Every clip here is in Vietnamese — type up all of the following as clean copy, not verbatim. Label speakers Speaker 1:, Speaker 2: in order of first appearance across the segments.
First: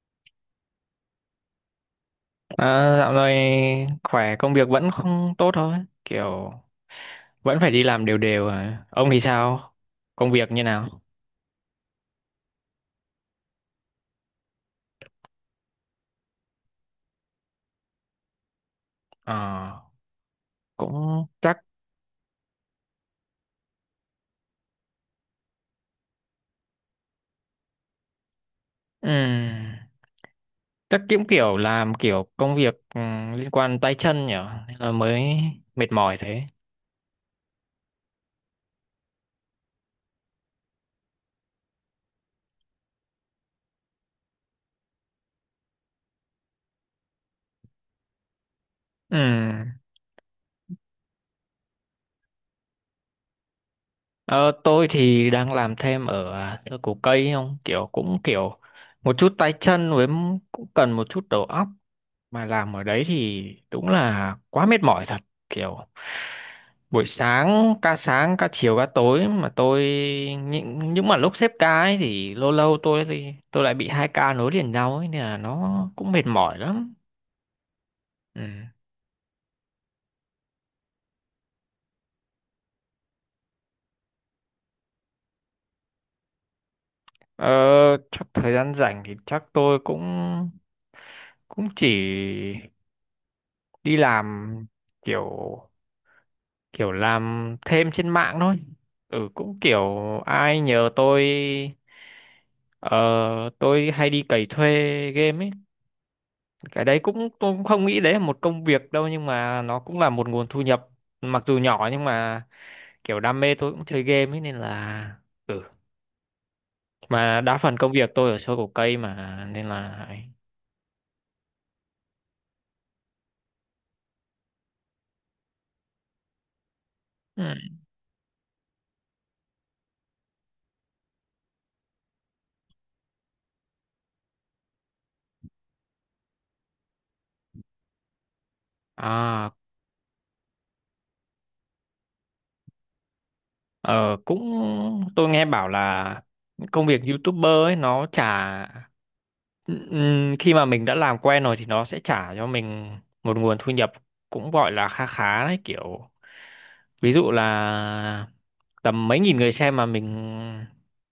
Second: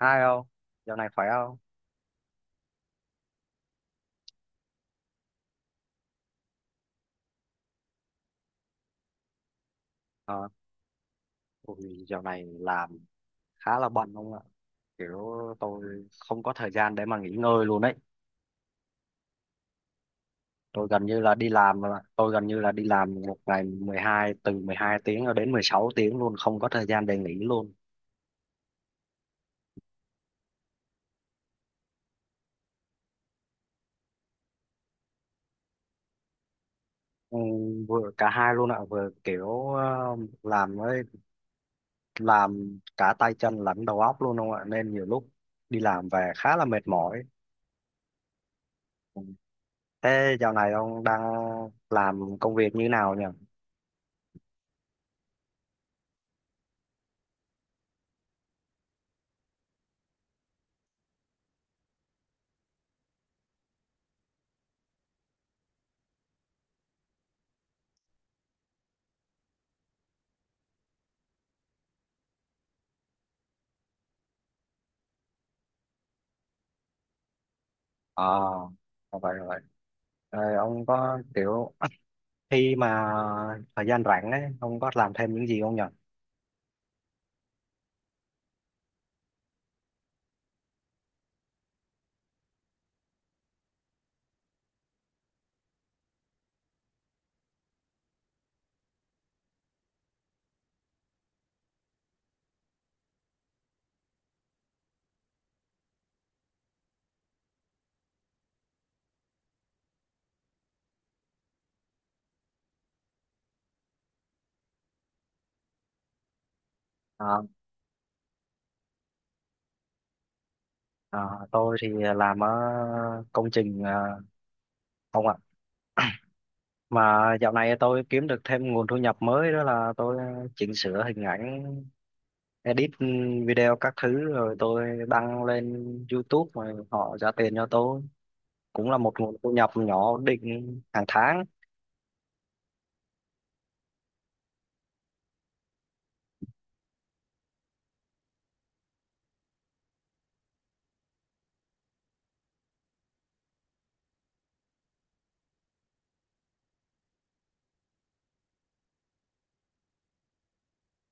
Speaker 1: Hai không? Dạo này khỏe không?
Speaker 2: Dạo này khỏe công việc vẫn không tốt thôi, kiểu vẫn phải đi làm đều đều à. Ông thì sao, công
Speaker 1: Ờ,
Speaker 2: việc như nào?
Speaker 1: Ui, dạo này làm khá là bận không ạ? Kiểu tôi không có thời gian để mà nghỉ ngơi luôn đấy.
Speaker 2: Ờ, cũng chắc
Speaker 1: Tôi gần như là đi làm một ngày 12, từ 12 tiếng cho đến 16 tiếng luôn, không có thời gian để nghỉ luôn.
Speaker 2: ừm, chắc cũng kiểu làm kiểu công việc, liên quan tay chân nhỉ, nên là mới mệt mỏi thế.
Speaker 1: Ừ, vừa cả hai luôn ạ, vừa kiểu làm với làm cả tay chân lẫn đầu óc luôn không ạ? Nên nhiều lúc đi làm về khá là mệt mỏi. Ừ.
Speaker 2: Ừm,
Speaker 1: Thế dạo này ông đang làm công việc như nào nhỉ?
Speaker 2: ờ, tôi thì đang làm thêm ở, thơ cổ cây không, kiểu cũng kiểu một chút tay chân với cũng cần một chút đầu óc, mà làm ở đấy thì đúng là quá mệt mỏi thật, kiểu buổi sáng, ca sáng ca chiều ca tối, mà tôi những mà lúc xếp ca ấy thì lâu lâu tôi lại bị hai ca nối liền nhau ấy, nên là nó cũng mệt mỏi lắm.
Speaker 1: À,
Speaker 2: Ừ.
Speaker 1: rồi vậy rồi. Ờ, ông có kiểu khi mà thời gian rảnh ấy, ông có làm thêm những gì không nhỉ?
Speaker 2: ờ, chắc thời gian rảnh thì chắc tôi cũng cũng chỉ đi làm, kiểu kiểu làm thêm trên mạng thôi. Ừ cũng kiểu ai nhờ tôi, ờ, tôi hay đi cày thuê game ấy. Cái đấy cũng tôi cũng không nghĩ đấy là một công việc đâu, nhưng mà nó cũng là một nguồn thu nhập, mặc dù nhỏ nhưng mà kiểu đam mê, tôi cũng chơi game ấy nên là ừ, mà
Speaker 1: À,
Speaker 2: đa phần công việc tôi ở show cổ cây mà nên là.
Speaker 1: à, tôi thì làm ở công trình ông ạ. Mà dạo
Speaker 2: Ừ.
Speaker 1: này tôi kiếm được thêm nguồn thu nhập mới đó là tôi chỉnh sửa hình ảnh, edit video các thứ rồi tôi đăng lên YouTube rồi họ trả tiền cho tôi. Cũng là một nguồn
Speaker 2: À.
Speaker 1: thu nhập nhỏ ổn định hàng tháng.
Speaker 2: Ờ cũng tôi nghe bảo là công việc YouTuber ấy nó trả, khi mà mình đã làm quen rồi thì nó sẽ trả cho mình một nguồn thu nhập cũng gọi là kha khá đấy, kiểu ví dụ là tầm mấy nghìn người xem mà mình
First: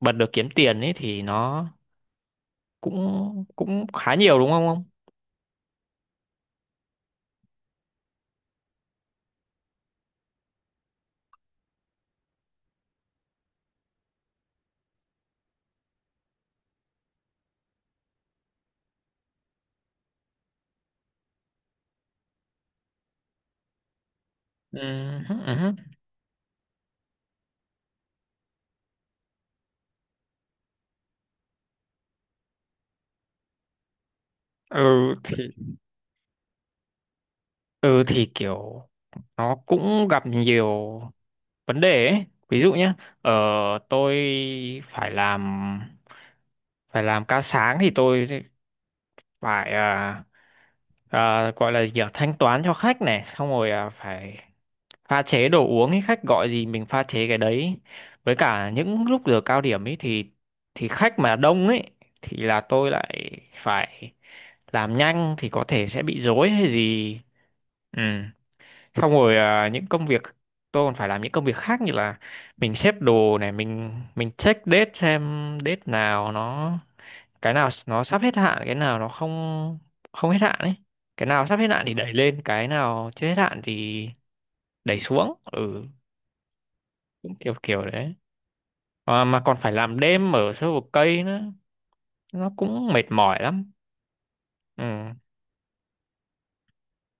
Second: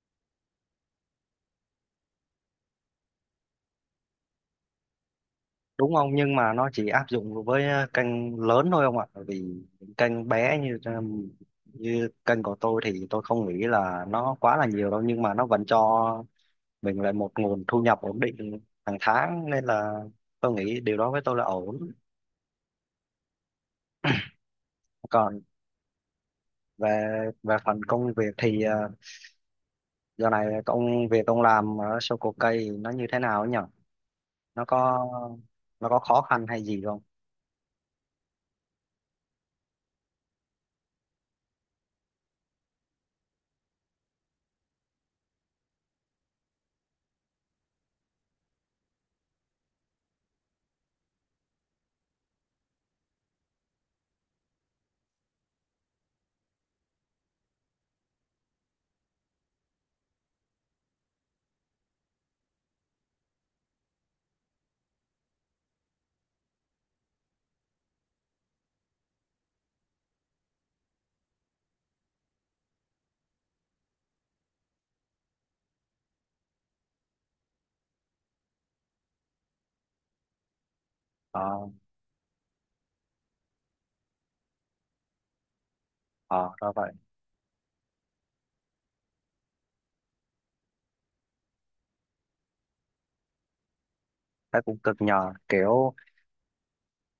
Speaker 2: bật được kiếm tiền ấy thì nó cũng cũng khá nhiều, đúng không ông?
Speaker 1: Đúng ông, nhưng mà nó chỉ áp dụng với kênh lớn thôi ông ạ, bởi vì những kênh bé như như kênh của tôi thì tôi không nghĩ là nó quá là nhiều đâu, nhưng mà nó vẫn cho mình lại một nguồn thu nhập ổn định hàng tháng nên là tôi nghĩ điều đó với tôi là ổn.
Speaker 2: Ừ,
Speaker 1: Còn
Speaker 2: ừ, ừ. Hứ.
Speaker 1: về về phần công việc thì giờ này công việc ông làm ở Soko cây nó như thế nào ấy nhỉ? nó có
Speaker 2: Ừ, thì
Speaker 1: nó có khó khăn hay gì không?
Speaker 2: ừ thì kiểu nó cũng gặp nhiều vấn đề ấy, ví dụ nhé, ờ, tôi phải làm phải làm ca sáng thì tôi phải, gọi là gì nhỉ? Thanh toán cho khách này xong rồi, phải pha chế đồ uống ấy, khách gọi gì mình pha chế cái đấy. Với cả những lúc giờ cao điểm ấy thì khách mà đông ấy thì là tôi lại phải làm nhanh thì có thể sẽ bị rối hay gì. Ừ, xong rồi, những công việc, tôi còn phải làm những công việc khác như là mình xếp đồ này, mình check date xem date nào nó, cái nào nó sắp hết hạn, cái nào nó không không hết hạn ấy. Cái nào sắp hết
Speaker 1: Ờ,
Speaker 2: hạn thì đẩy lên, cái nào chưa hết hạn thì đẩy xuống. Ừ,
Speaker 1: ờ, ra vậy.
Speaker 2: cũng kiểu kiểu đấy. Mà còn phải làm đêm ở sâu vực cây nữa, nó cũng mệt mỏi lắm.
Speaker 1: Thấy cũng
Speaker 2: Ừ.
Speaker 1: cực nhờ, kiểu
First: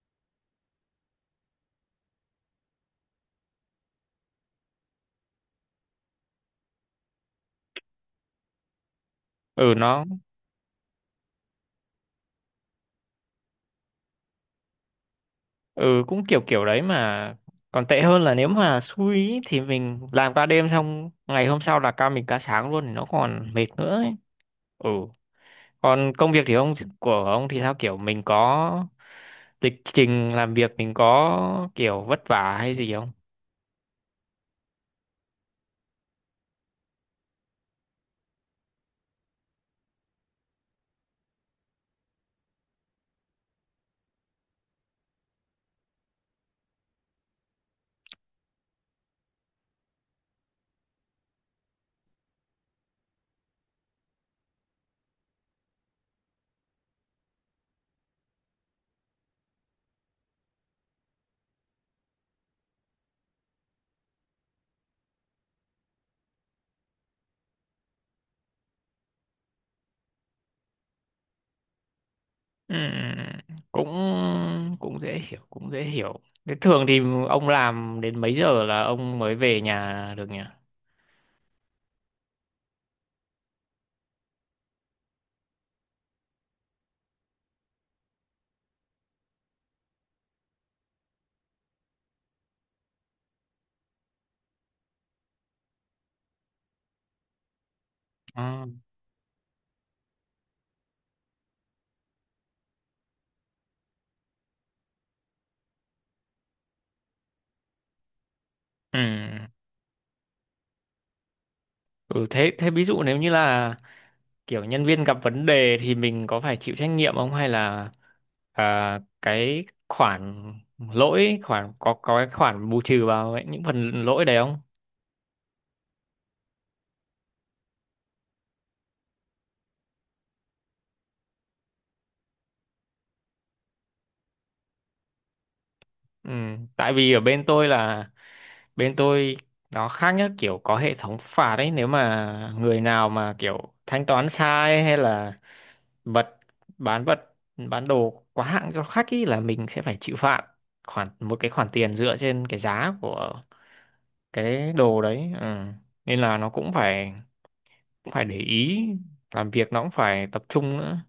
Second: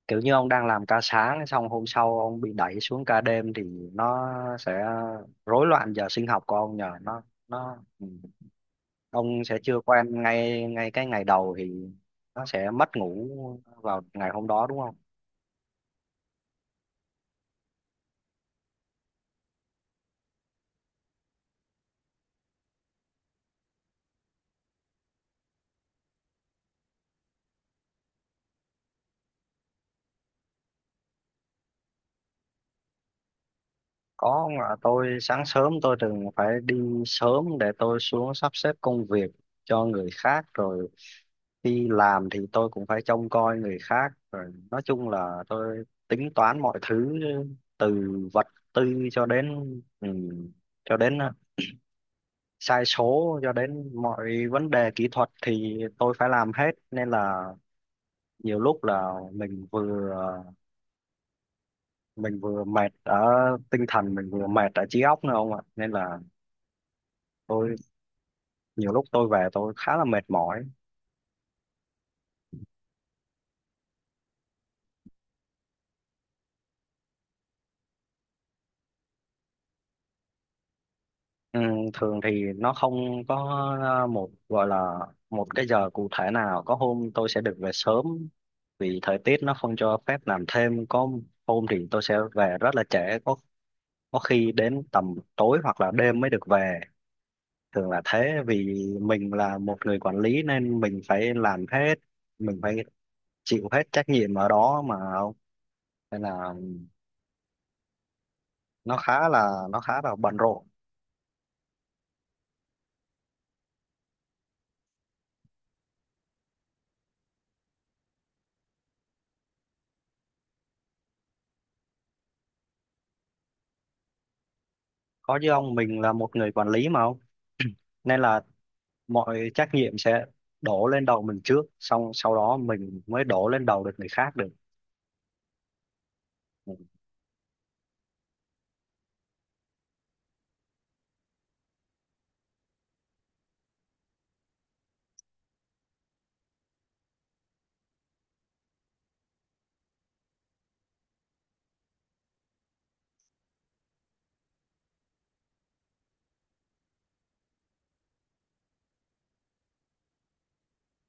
Speaker 1: kiểu như ông đang làm ca sáng xong hôm sau ông bị đẩy xuống ca đêm thì nó sẽ rối loạn giờ sinh học của ông nhờ, nó ừ. Ông sẽ
Speaker 2: Ừ
Speaker 1: chưa
Speaker 2: nó
Speaker 1: quen ngay, ngay cái ngày đầu thì nó sẽ mất ngủ vào ngày hôm đó đúng không?
Speaker 2: ừ cũng kiểu kiểu đấy, mà còn tệ hơn là nếu mà xui ý, thì mình làm ca đêm, xong ngày hôm sau là ca, mình ca sáng luôn thì nó còn mệt nữa ấy. Ừ. Còn công việc thì ông, của ông thì sao, kiểu mình có lịch trình làm việc, mình có kiểu vất vả hay gì không?
Speaker 1: Có ông ạ, tôi sáng sớm tôi thường phải đi sớm để tôi xuống sắp xếp công việc cho người khác, rồi đi làm thì tôi cũng phải trông coi người khác, rồi nói chung là tôi tính toán mọi thứ từ vật tư ừ, cho đến sai số, cho đến mọi vấn đề kỹ thuật thì tôi phải làm hết, nên là nhiều lúc là mình vừa mệt ở tinh thần, mình vừa mệt ở trí óc nữa ông ạ, nên là tôi nhiều lúc tôi về tôi khá là mệt mỏi.
Speaker 2: Ừm, cũng cũng dễ hiểu, cũng dễ hiểu. Thế thường thì ông làm đến mấy giờ là ông mới về nhà được nhỉ?
Speaker 1: Ừ, thường thì nó không có gọi là một cái giờ cụ thể nào. Có hôm tôi sẽ được về sớm vì thời tiết nó không cho phép làm thêm, có hôm thì tôi sẽ về rất là trễ, có có khi đến tầm tối hoặc là đêm mới được về, thường là thế
Speaker 2: Ừ.
Speaker 1: vì mình là một người quản lý nên mình phải làm hết, mình phải chịu hết trách nhiệm ở đó mà, nên là nó
Speaker 2: Ừ.
Speaker 1: khá là nó khá là bận rộn.
Speaker 2: Ừ thế thế ví dụ nếu như là kiểu nhân viên gặp vấn đề thì mình có phải chịu trách nhiệm không, hay là, cái khoản lỗi khoản có cái khoản bù trừ vào ấy, những phần lỗi đấy không?
Speaker 1: Có chứ ông, mình là một người quản lý mà ông, nên là mọi trách nhiệm sẽ đổ lên đầu mình trước, xong sau đó mình mới đổ lên đầu được người khác được.
Speaker 2: Ừ, tại vì ở bên tôi là bên tôi nó khác nhất, kiểu có hệ thống phạt ấy, nếu mà người nào mà kiểu thanh toán sai hay là vật vật bán đồ quá hạng cho khách ý là mình sẽ phải chịu phạt khoản, một cái khoản tiền dựa trên cái giá của cái đồ đấy. Ừ, nên là nó cũng phải để ý, làm việc nó cũng phải tập trung nữa.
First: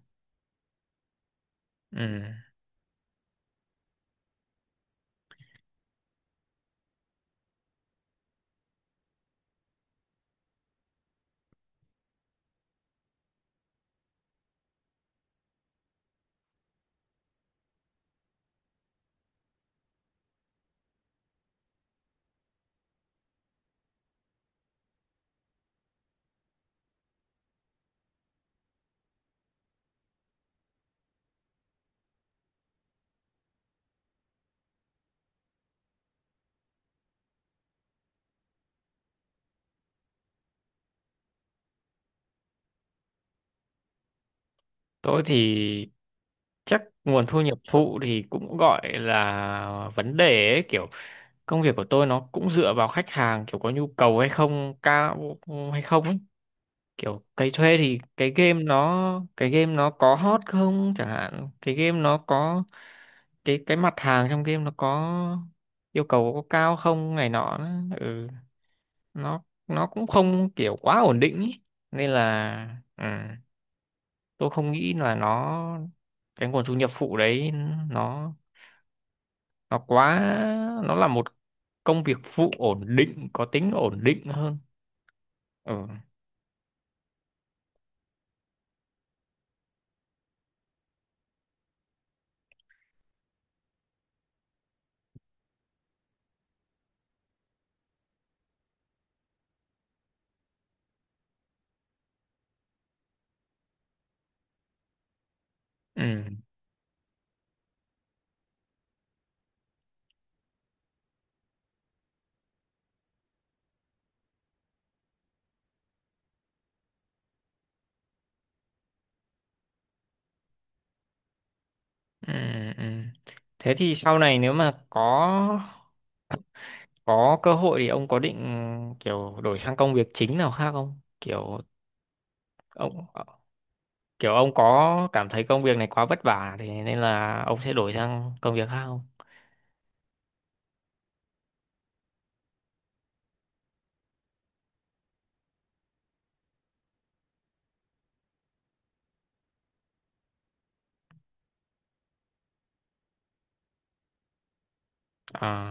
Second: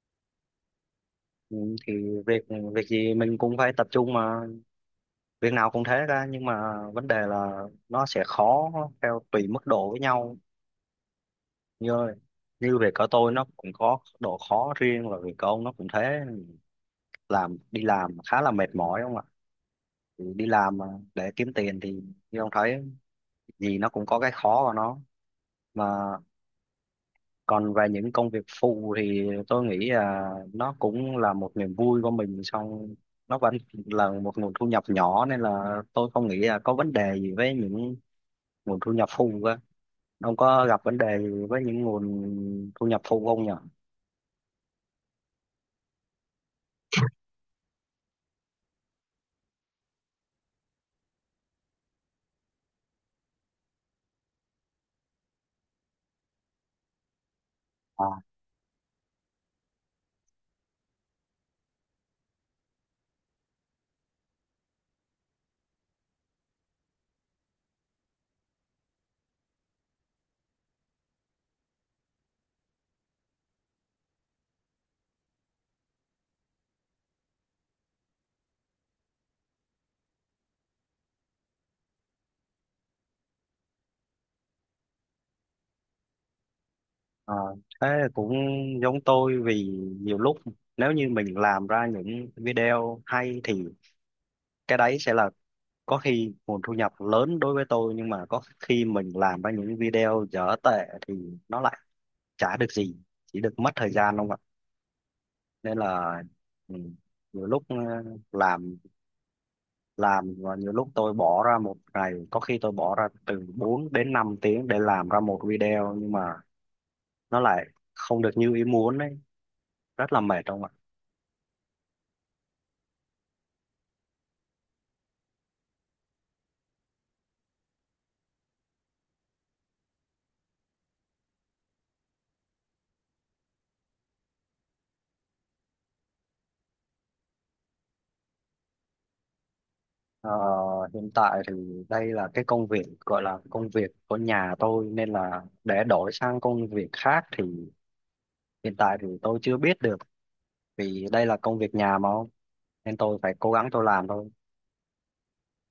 Speaker 1: Ừ, thì
Speaker 2: Ừ.
Speaker 1: việc việc gì mình cũng phải tập trung mà, việc nào cũng thế ra, nhưng mà vấn đề là nó sẽ khó theo tùy mức độ với nhau, như như việc của tôi nó cũng có độ khó riêng và việc của ông nó cũng thế, làm đi làm khá là mệt mỏi không ạ? Thì đi làm mà để kiếm tiền thì như ông thấy, gì nó cũng có cái khó của nó mà. Còn về những công việc phụ thì tôi nghĩ là nó cũng là một niềm vui của mình, xong nó vẫn là một nguồn thu nhập nhỏ nên là tôi không nghĩ là có vấn đề gì với những nguồn thu nhập phụ cơ. Ông có gặp vấn đề gì với những nguồn thu nhập phụ không nhỉ?
Speaker 2: Tôi thì chắc nguồn thu nhập phụ thì cũng gọi là vấn đề ấy, kiểu công việc của tôi nó cũng dựa vào khách hàng, kiểu có nhu cầu hay không cao hay không ấy, kiểu cái thuê thì
Speaker 1: à,
Speaker 2: cái game nó có hot không, chẳng hạn cái game nó có, cái mặt hàng trong game nó có yêu cầu có cao không này nọ ừ nó cũng không kiểu quá ổn định ý. Nên là ừ, tôi không nghĩ là nó, cái nguồn thu nhập phụ đấy nó nó quá, nó là một công việc phụ ổn định, có tính ổn định hơn. Ừ.
Speaker 1: à, thế cũng giống tôi vì nhiều lúc nếu như mình làm ra những video hay thì cái đấy sẽ là có khi nguồn thu nhập lớn đối với tôi, nhưng mà có khi mình làm ra những video dở tệ thì nó lại chả được gì, chỉ được mất thời gian không ạ, nên
Speaker 2: Ừ.
Speaker 1: là ừ, nhiều lúc làm làm và nhiều lúc tôi bỏ ra một ngày, có khi tôi bỏ ra từ 4 đến 5 tiếng để làm ra một video nhưng mà nó lại không được như ý muốn ấy, rất là mệt không ạ?
Speaker 2: Ừ, ừ. Thế thì sau này nếu mà có cơ hội thì ông có định kiểu đổi sang công việc chính nào khác không? Kiểu ông, kiểu ông có cảm thấy công việc này quá vất vả thì nên là ông sẽ đổi sang công việc khác không?
Speaker 1: Ờ, hiện tại thì đây là cái công việc gọi là công việc của nhà tôi nên là để đổi sang công việc khác thì hiện tại thì tôi chưa biết được, vì đây là công việc nhà mà không, nên tôi phải cố gắng tôi làm thôi,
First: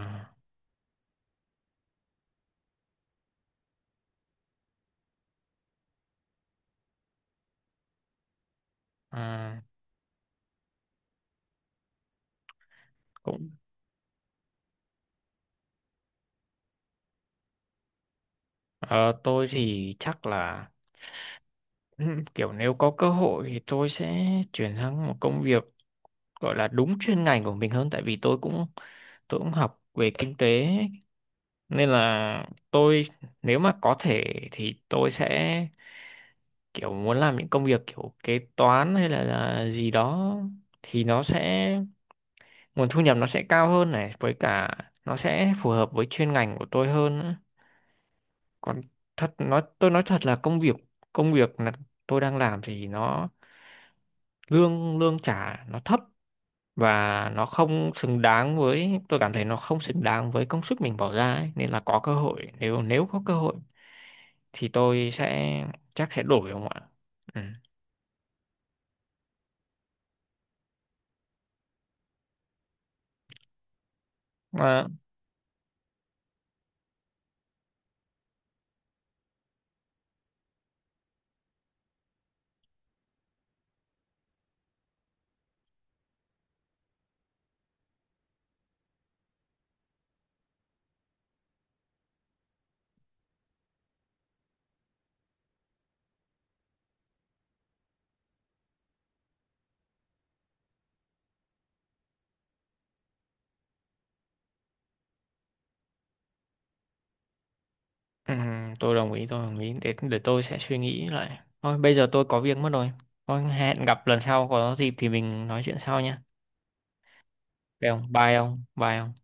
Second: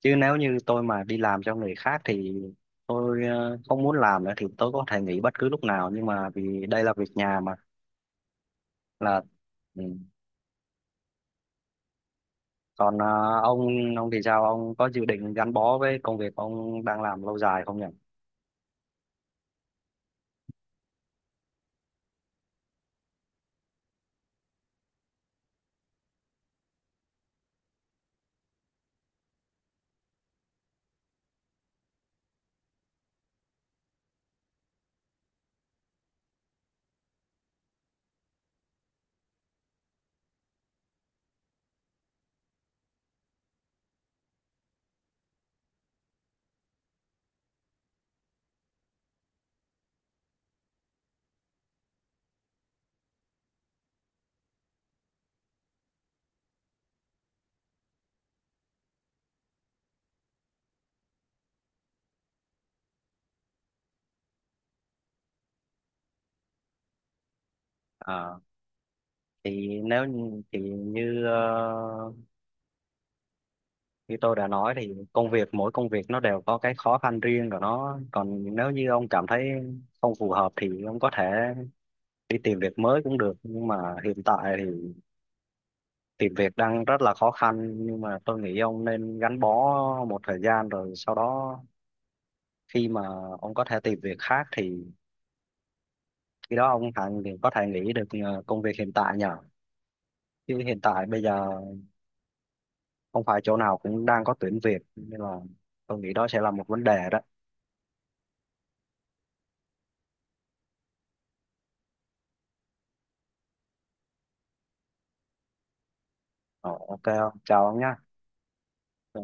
Speaker 1: chứ nếu như tôi mà đi làm cho người khác thì tôi không muốn làm nữa thì tôi có thể nghỉ bất cứ lúc nào, nhưng mà vì đây là việc nhà mà, là
Speaker 2: à
Speaker 1: ừ. Còn
Speaker 2: cũng,
Speaker 1: ông ông thì sao, ông có dự định gắn bó với công việc ông đang làm lâu dài không nhỉ?
Speaker 2: ờ, tôi thì chắc là kiểu nếu có cơ hội thì tôi sẽ chuyển sang một công việc gọi là đúng chuyên ngành của mình hơn, tại vì tôi cũng học về kinh tế, nên là tôi, nếu mà có thể thì tôi sẽ kiểu muốn làm những công việc kiểu kế toán hay là gì đó, thì nó sẽ, nguồn thu nhập nó sẽ cao hơn này, với cả nó sẽ phù hợp với chuyên ngành của tôi hơn nữa. Còn thật nói, tôi nói thật là công việc, công việc là tôi đang làm thì nó lương lương trả nó thấp, và nó không xứng đáng với, tôi cảm thấy nó không xứng đáng với công sức mình bỏ ra ấy. Nên là có cơ hội, nếu nếu có cơ hội thì tôi sẽ chắc sẽ đổi không ạ. Ừ.
Speaker 1: Ờ, thì thì như tôi đã nói
Speaker 2: Mà,
Speaker 1: thì công việc mỗi công việc nó đều có cái khó khăn riêng của nó, còn nếu như ông cảm thấy không phù hợp thì ông có thể đi tìm việc mới cũng được, nhưng mà hiện tại thì tìm việc đang rất là khó khăn, nhưng mà tôi nghĩ ông nên gắn bó một thời gian rồi sau đó khi mà ông có thể tìm việc khác thì khi đó ông hẳn thì có thể nghỉ được công việc hiện tại nhờ, chứ hiện tại bây giờ không phải chỗ nào cũng đang có tuyển việc nên là tôi nghĩ đó sẽ là một vấn đề đó.
Speaker 2: ừ, tôi đồng ý để tôi sẽ suy nghĩ lại thôi, bây giờ tôi có việc mất rồi, thôi hẹn gặp lần sau có dịp thì mình nói chuyện sau nhé,
Speaker 1: Ờ, ok ông, chào ông nhé.
Speaker 2: được không, bye ông bye ông.